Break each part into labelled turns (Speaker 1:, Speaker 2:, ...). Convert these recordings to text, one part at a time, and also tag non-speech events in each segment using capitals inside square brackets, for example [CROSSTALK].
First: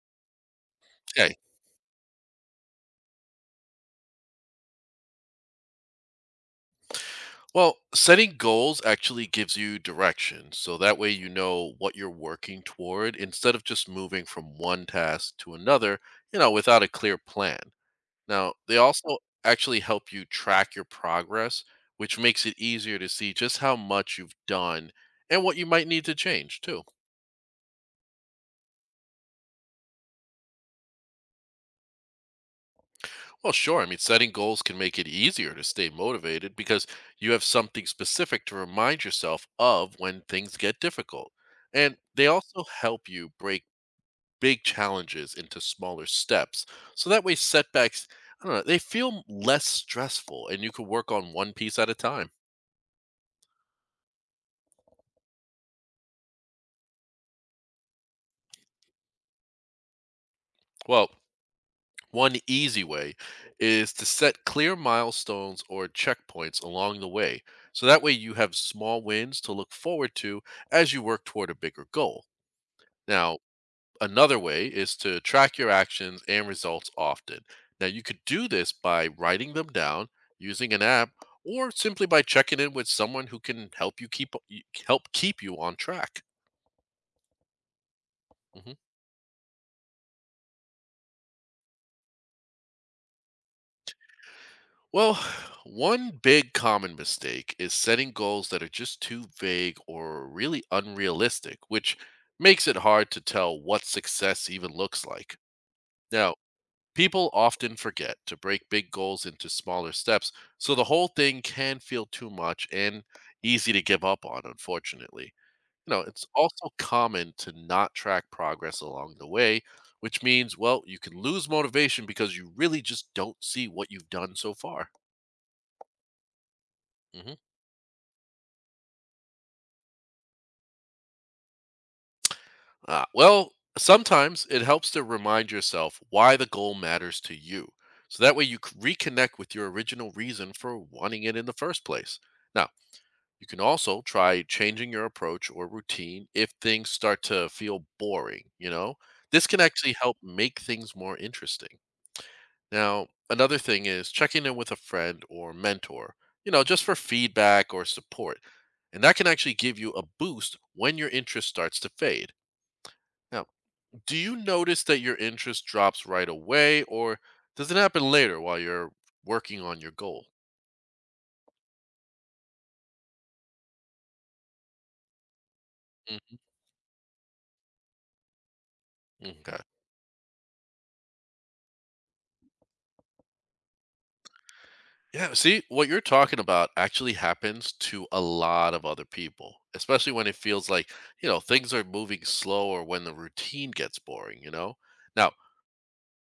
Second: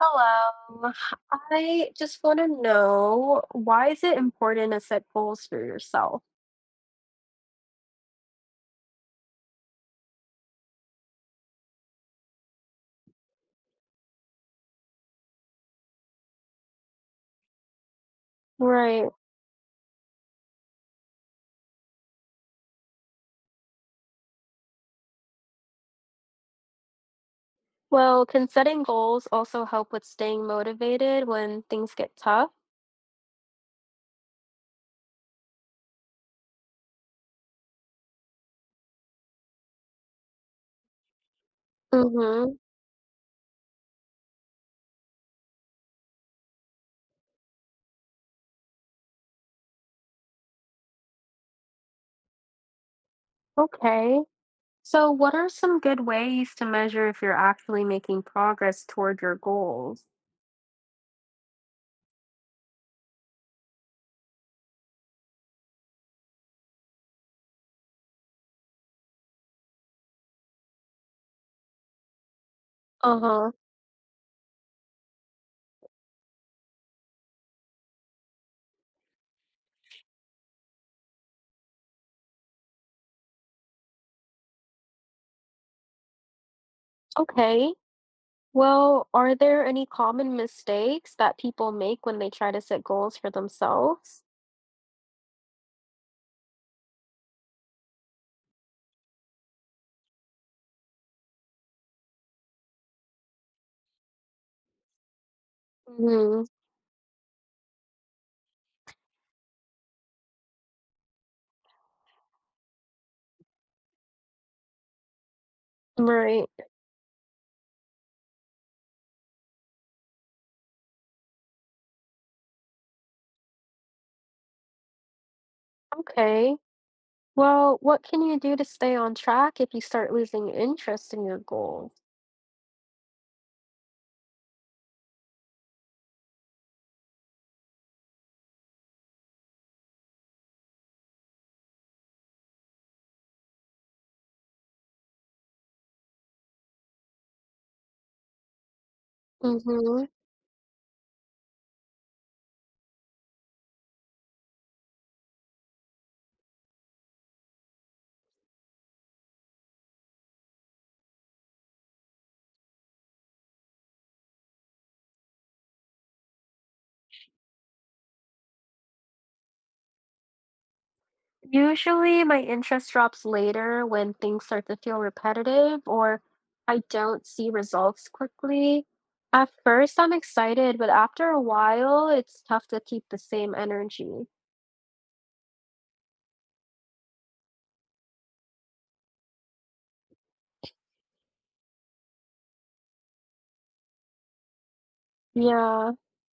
Speaker 1: Hello.
Speaker 2: Okay.
Speaker 1: I just want to know why is it important to set goals for yourself?
Speaker 2: Well, setting goals actually gives you direction. So that way you know what you're working toward instead of just moving from one task to another, without a clear plan. Now, they
Speaker 1: Right.
Speaker 2: also actually help you track your progress, which makes it easier to see just how much you've done and what you might need to change, too.
Speaker 1: Well, can setting goals also help with staying motivated when things get tough?
Speaker 2: Well, sure. I mean, setting goals can make it easier to stay motivated because you have something specific to remind yourself of when things get difficult. And they
Speaker 1: Mm-hmm.
Speaker 2: also help you break big challenges into smaller steps. So that way, setbacks, I don't know, they feel less stressful and you can work on one piece at a time.
Speaker 1: Okay. So, what are some good ways to measure if you're actually making progress toward your goals?
Speaker 2: Well, one easy way is to set clear milestones or checkpoints along the way. So that way, you have small wins to look forward to as you work toward a bigger goal. Now,
Speaker 1: Uh-huh.
Speaker 2: another way is to track your actions and results often. Now, you could do this by writing them down using an app or simply by checking in with someone who can help you help keep you on track.
Speaker 1: Okay.
Speaker 2: Mhm.
Speaker 1: Well, are there any common mistakes that people make when they try to set goals for themselves?
Speaker 2: Well, [SIGHS] one big common mistake is setting goals that are just too vague or really unrealistic, which makes it hard to tell what success even looks like. Now,
Speaker 1: Mm-hmm.
Speaker 2: people often forget to break big goals into smaller steps, so the whole thing can feel too much and easy to give up on, unfortunately. You know, it's
Speaker 1: Right.
Speaker 2: also common to not track progress along the way, which means, well, you can lose motivation because you really just don't see what you've done so far.
Speaker 1: Okay.
Speaker 2: Hmm.
Speaker 1: Well, what can you do to stay on track if you start losing interest in your goal?
Speaker 2: Well, sometimes it helps to remind yourself why the goal matters to you. So that way reconnect with your original reason for wanting it in the first place. Now, you can also try changing your approach or routine if things start to feel boring, you know? This can actually
Speaker 1: Hmm.
Speaker 2: help make things more interesting. Now, another thing is checking in with a friend or mentor, just for feedback or support. And that can actually give you a boost when your interest starts to fade. Now, do you notice that your interest drops right away or does it happen later while you're working on your goal?
Speaker 1: Usually, my interest drops later when things start to feel repetitive or I don't see results quickly.
Speaker 2: Mm,
Speaker 1: At
Speaker 2: okay.
Speaker 1: first, I'm excited, but after a while, it's tough to keep the same energy.
Speaker 2: Yeah, see, what you're talking about actually happens to a lot of other people, especially when it feels like things are moving slow or when the routine gets boring, you know? Now,
Speaker 1: Yeah.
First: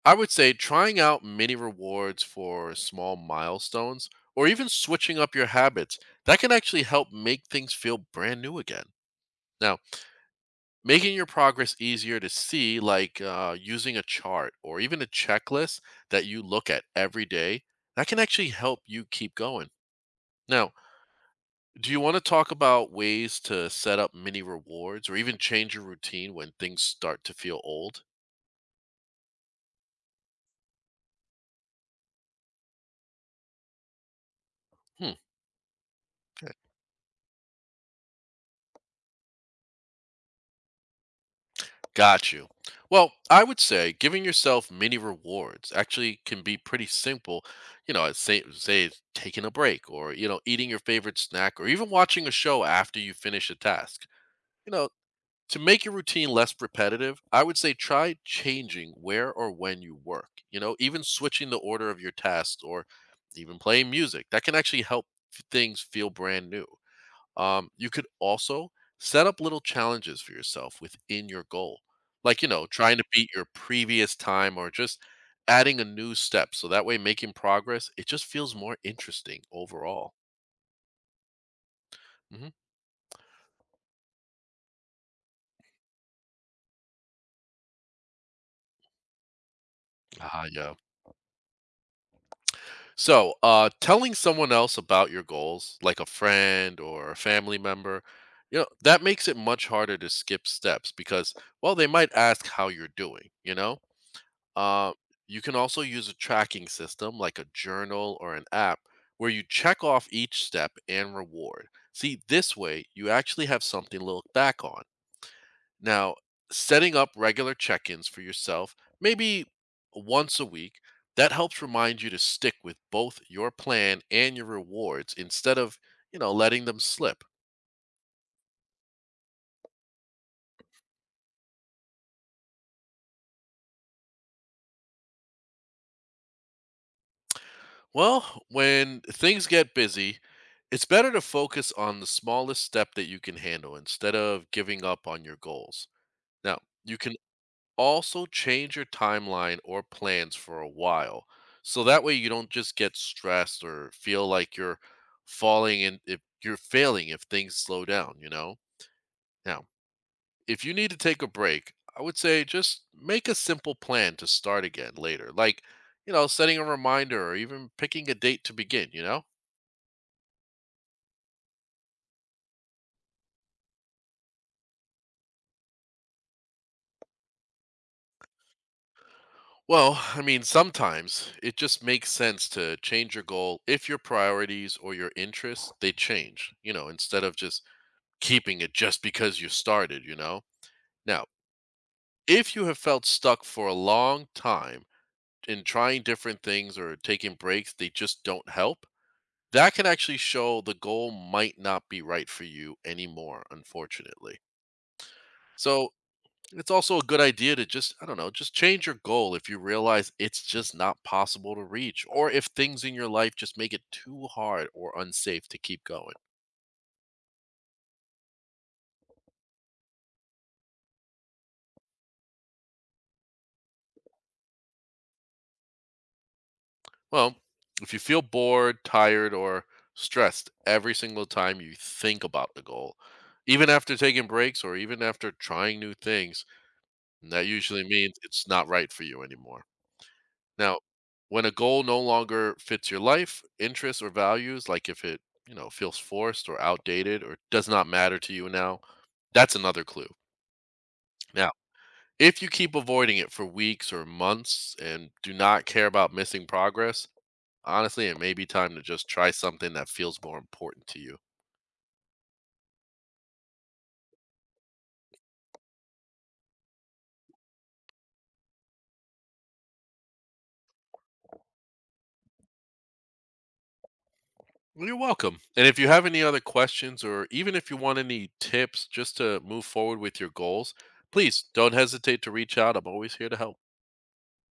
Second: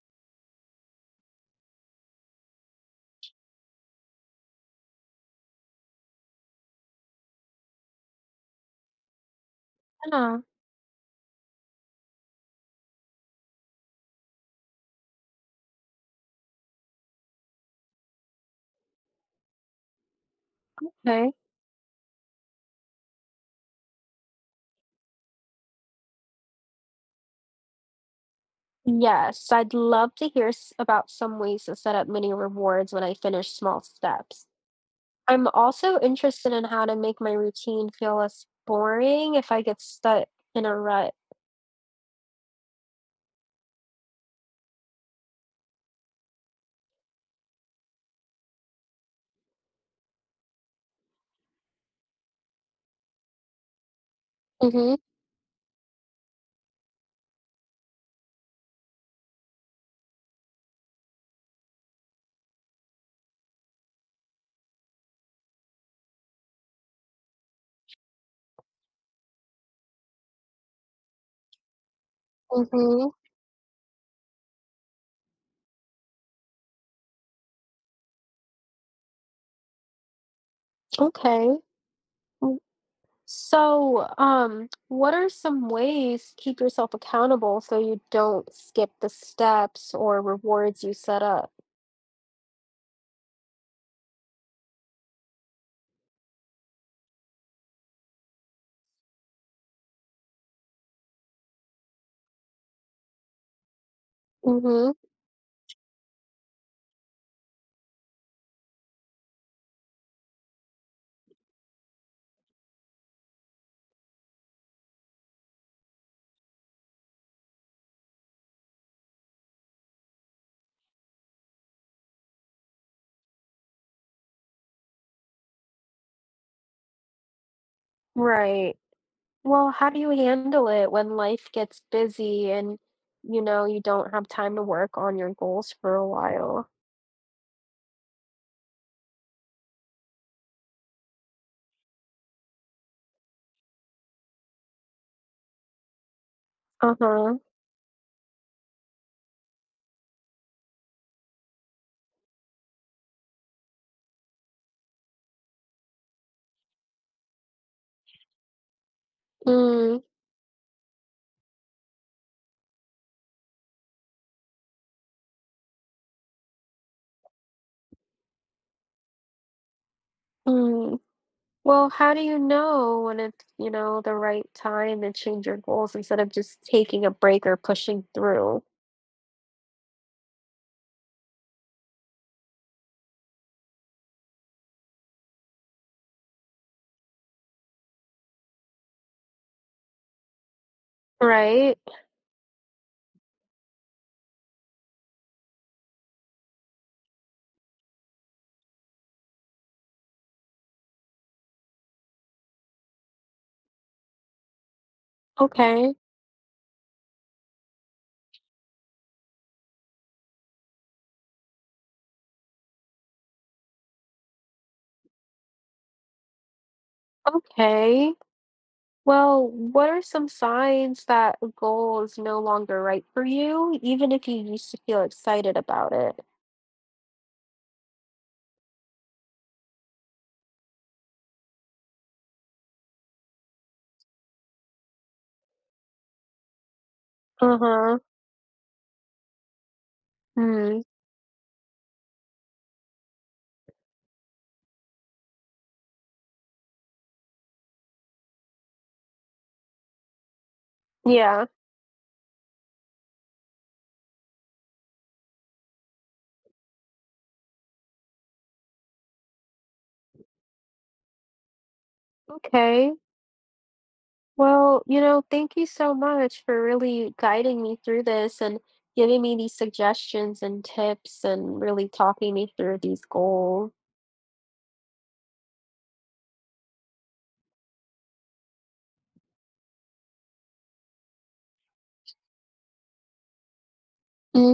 Speaker 2: I would say trying out mini rewards for small milestones or even switching up your habits, that can actually help make things feel brand new again. Now,
Speaker 1: Yeah.
Speaker 2: making your progress easier to see, like using a chart or even a checklist that you look at every day, that can actually help you keep going. Now,
Speaker 1: Okay.
Speaker 2: do you want to talk about ways to set up mini rewards or even change your routine when things start to feel old?
Speaker 1: Yes, I'd love to hear about some ways to set up mini rewards when I finish small steps.
Speaker 2: Hmm,
Speaker 1: I'm also interested
Speaker 2: okay.
Speaker 1: in how to make my routine feel less boring if I get stuck in a rut.
Speaker 2: Got you. Well, I would say giving yourself mini rewards actually can be pretty simple. You know, say it's taking a break or eating your favorite snack or even watching a show after you finish a task. You know,
Speaker 1: Mhm.
Speaker 2: to make your routine less repetitive, I would say try changing where or when you work. You know, even switching the order of your tasks or even playing music. That can actually help things feel brand new. You could also set up little challenges for yourself within your goal, like trying to
Speaker 1: Mhm.
Speaker 2: beat your previous time or just adding a new step. So that way, making progress, it just feels more interesting overall.
Speaker 1: Okay.
Speaker 2: Hmm.
Speaker 1: Mm. So, what are some ways to keep yourself accountable so you don't skip the steps or
Speaker 2: Ah, yeah.
Speaker 1: rewards you set up?
Speaker 2: So, telling someone else about your goals, like a friend or a family member, you know, that makes it much harder to skip steps because, well, they might ask how you're doing, you know?
Speaker 1: Mhm.
Speaker 2: Uh, you can also use a tracking system like a journal or an app where you check off each step and reward. See, this way you actually have something to look back on. Now, setting up regular check ins for yourself, maybe once a week, that helps remind you to stick with both your plan and your rewards instead of, letting them slip.
Speaker 1: Right. Well, how do you handle it when life gets busy and you don't have time to work on your goals for a while?
Speaker 2: Well, when things get busy, it's better to focus on the smallest step that you can handle instead of giving up on your goals. Now, you can
Speaker 1: Uh-huh.
Speaker 2: also, change your timeline or plans for a while. So that way you don't just get stressed or feel like you're falling in if you're failing if things slow down, you know? Now,
Speaker 1: Mm.
Speaker 2: if you need to take a break, I would say just make a simple plan to start again later, like, you know, setting a reminder or even picking a date to begin, you know?
Speaker 1: Mm. Well, how do you know when it's, the right time to change your goals instead of just taking a break or pushing through?
Speaker 2: Well, I mean, sometimes it just makes sense to change your goal if your priorities or your interests they change, you know, instead of just keeping it just because you started, you know? Now,
Speaker 1: Right?
Speaker 2: if you have felt stuck for a long time in trying different things or taking breaks, they just don't help. That can actually show the goal might not be right for you anymore, unfortunately. So
Speaker 1: Okay.
Speaker 2: it's also a good idea to just, I don't know, just change your goal if you realize it's just not possible to reach, or if things in your life just make it too hard or unsafe to keep going.
Speaker 1: Okay. Well, what are some signs that a goal is no longer right for you, even if you used to feel excited about it?
Speaker 2: Well, if you feel bored, tired, or stressed every single time you think about the goal, even after taking breaks or even after trying new things, that usually
Speaker 1: Uh-huh.
Speaker 2: means it's not right for you anymore. Now,
Speaker 1: Hmm.
Speaker 2: when a goal no longer fits your life, interests, or values, like if it, feels forced or outdated or does not matter to you now, that's another clue.
Speaker 1: Yeah.
Speaker 2: Now, if you keep avoiding it for weeks or months and do not care about missing progress, honestly, it may be time to just try something that feels more important to you.
Speaker 1: Okay. Well, thank you so much for really guiding me through this and giving me these suggestions and tips and really talking me through these goals.
Speaker 2: Well, you're welcome. And if you have any other questions or even if you want any tips just to move forward with your goals, please don't hesitate to reach out. I'm always here to help.
Speaker 1: Mm.